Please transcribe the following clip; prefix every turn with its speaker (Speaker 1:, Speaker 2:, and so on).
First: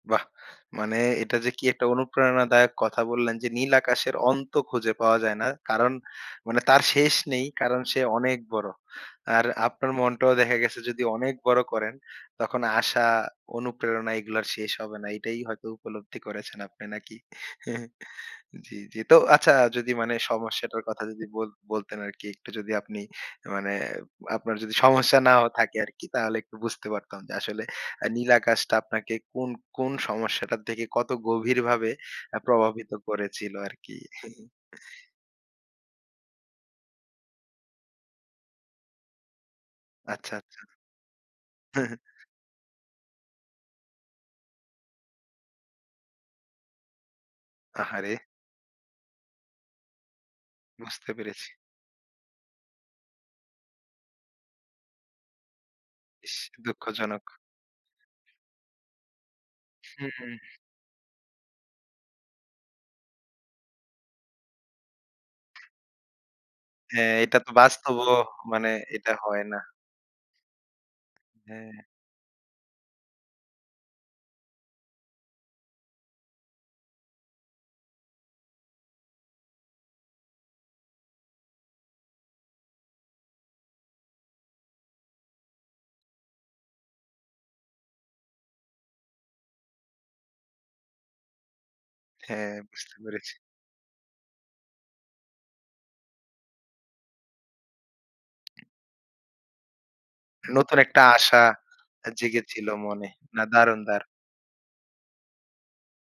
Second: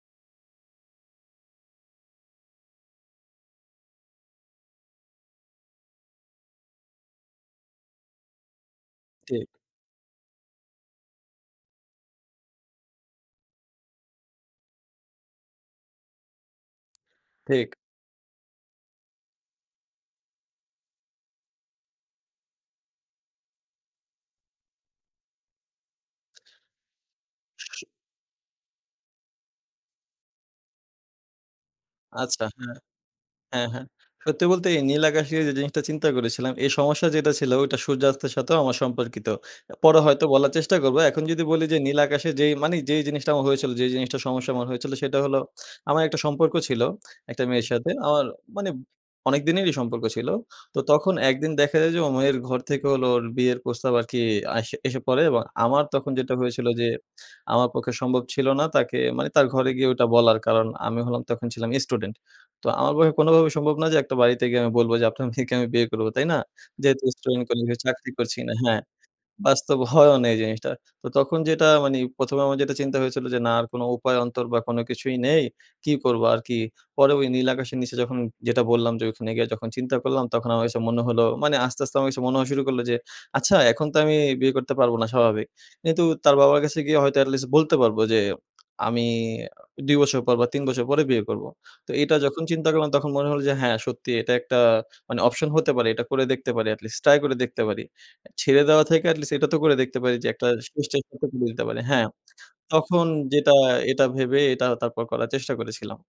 Speaker 1: বাহ! মানে এটা যে, কি একটা অনুপ্রেরণাদায়ক কথা বললেন যে, নীল আকাশের অন্ত খুঁজে পাওয়া যায় না। কারণ মানে তার শেষ নেই। কারণ সে অনেক বড়।
Speaker 2: ঠি
Speaker 1: আর আপনার মনটাও দেখা গেছে যদি অনেক বড় করেন, তখন আশা অনুপ্রেরণা এগুলো আর শেষ হবে না। এটাই হয়তো উপলব্ধি করেছেন আপনি নাকি?
Speaker 2: ঠিক।
Speaker 1: জ্বি, জ্বি। তো আচ্ছা যদি মানে সমস্যাটার কথা যদি বল বলতেন আরকি একটু যদি আপনি মানে আপনার যদি সমস্যা না থাকে আরকি, তাহলে একটু বুঝতে পারতাম যে, আসলে
Speaker 2: স স
Speaker 1: আ নীল আকাশটা আপনাকে কোন কোন সমস্যাটা থেকে কত গভীরভাবে আ
Speaker 2: আচ্ছা। হ্যাঁ,
Speaker 1: প্রভাবিত করেছিল
Speaker 2: হ্যাঁ, হ্যাঁ।
Speaker 1: আরকি?
Speaker 2: সত্যি বলতে এই নীল আকাশ যে, জিনিসটা চিন্তা করেছিলাম এই সমস্যা যেটা ছিল ওটা সূর্যাস্তের সাথেও আমার সম্পর্কিত। এ পরে হয়তো
Speaker 1: আচ্ছা,
Speaker 2: বলার
Speaker 1: আচ্ছা।
Speaker 2: চেষ্টা করব। এখন যদি বলি যে, নীল আকাশে যে, মানি যেই জিনিসটা আমার হয়েছিল, যে, জিনিসটার সমস্যা হয়েছিল সেটা হলো, আমার একটা সম্পর্ক ছিল একটা মেয়ের সাথে।
Speaker 1: আহারে!
Speaker 2: আমার মানি অনেক দিনেরই সম্পর্ক ছিল। তো
Speaker 1: বুঝতে
Speaker 2: তখন ১
Speaker 1: পেরেছি।
Speaker 2: দিন দেখা যায় যে, ওর মেয়ের ঘর থেকে হল ওর বিয়ের প্রস্তাব আরকি আস এসে পড়ে এবং আমার তখন যেটা
Speaker 1: ইস!
Speaker 2: হয়েছিল যে,
Speaker 1: দুঃখজনক।
Speaker 2: আমার পক্ষে সম্ভব ছিল না তাকে মানি তার ঘরে গিয়ে ওটা
Speaker 1: হুম।
Speaker 2: বলার। কারণ আমি হলাম তখন ছিলাম স্টুডেন্ট। তো আমার পক্ষে কোনোভাবেই সম্ভব না যে, একটা বাড়িতে গিয়ে আমি বলবো যে, আপনার মেয়েকে আমি বিয়ে করবো, তাই না? যেহেতু
Speaker 1: হ্যাঁ। এটা
Speaker 2: স্টুডেন্ট
Speaker 1: তো
Speaker 2: কলে চাকরি
Speaker 1: বাস্তবও
Speaker 2: করছি কিনা।
Speaker 1: মানে
Speaker 2: হ্যাঁ,
Speaker 1: এটা হয় না।
Speaker 2: বাস্তব হয়ও না এই জিনিসটা। তো তখন যেটা
Speaker 1: হ্যাঁ।
Speaker 2: মানি ১ম এ আমার যেটা চিন্তা হয়েছিল যে, না আর কোনো উপায় অন্তর বা কোনো কিছুই নেই। কি করবো আরকি। পরে ওই নীল আকাশের নিচে যখন যেটা বললাম যে, ওখানে গিয়ে যখন চিন্তা করলাম, তখন আমার মনে হলো মানি আস্তে, আস্তে আমার কাছে মনে হওয়া শুরু করলো যে, আচ্ছা এখন তো আমি বিয়ে করতে পারবো না, স্বাভাবিক। কিন্তু তার বাবার কাছে গিয়ে হয়তো এটলিস্ট বলতে পারবো যে, আমি অ ২ বছর পর বা ৩ বছর পরে বিয়ে করবো। তো এটা যখন
Speaker 1: হ্যাঁ,
Speaker 2: চিন্তা করলাম,
Speaker 1: বুঝতে
Speaker 2: তখন মনে
Speaker 1: পেরেছি।
Speaker 2: হলো যে, হ্যাঁ, সত্যি এটা একটা মানি অপশন হতে পারে। এটা করে দেখতে পারি এটলিস্ট। ট্রাই করে দেখতে পারি। এ ছেড়ে দেওয়া থেকে এটলিস্ট এটা তো করে দেখতে পারি যে, একটা
Speaker 1: নতুন
Speaker 2: শেষ
Speaker 1: একটা আশা
Speaker 2: চেষ্টতে পারি হ্যাঁ।
Speaker 1: এ জেগেছিল
Speaker 2: তখন
Speaker 1: মনে। না,
Speaker 2: যেটা
Speaker 1: দারুন,
Speaker 2: এটা
Speaker 1: দারুন।
Speaker 2: ভেবে এটা তারপর করার চেষ্টা করেছিলাম।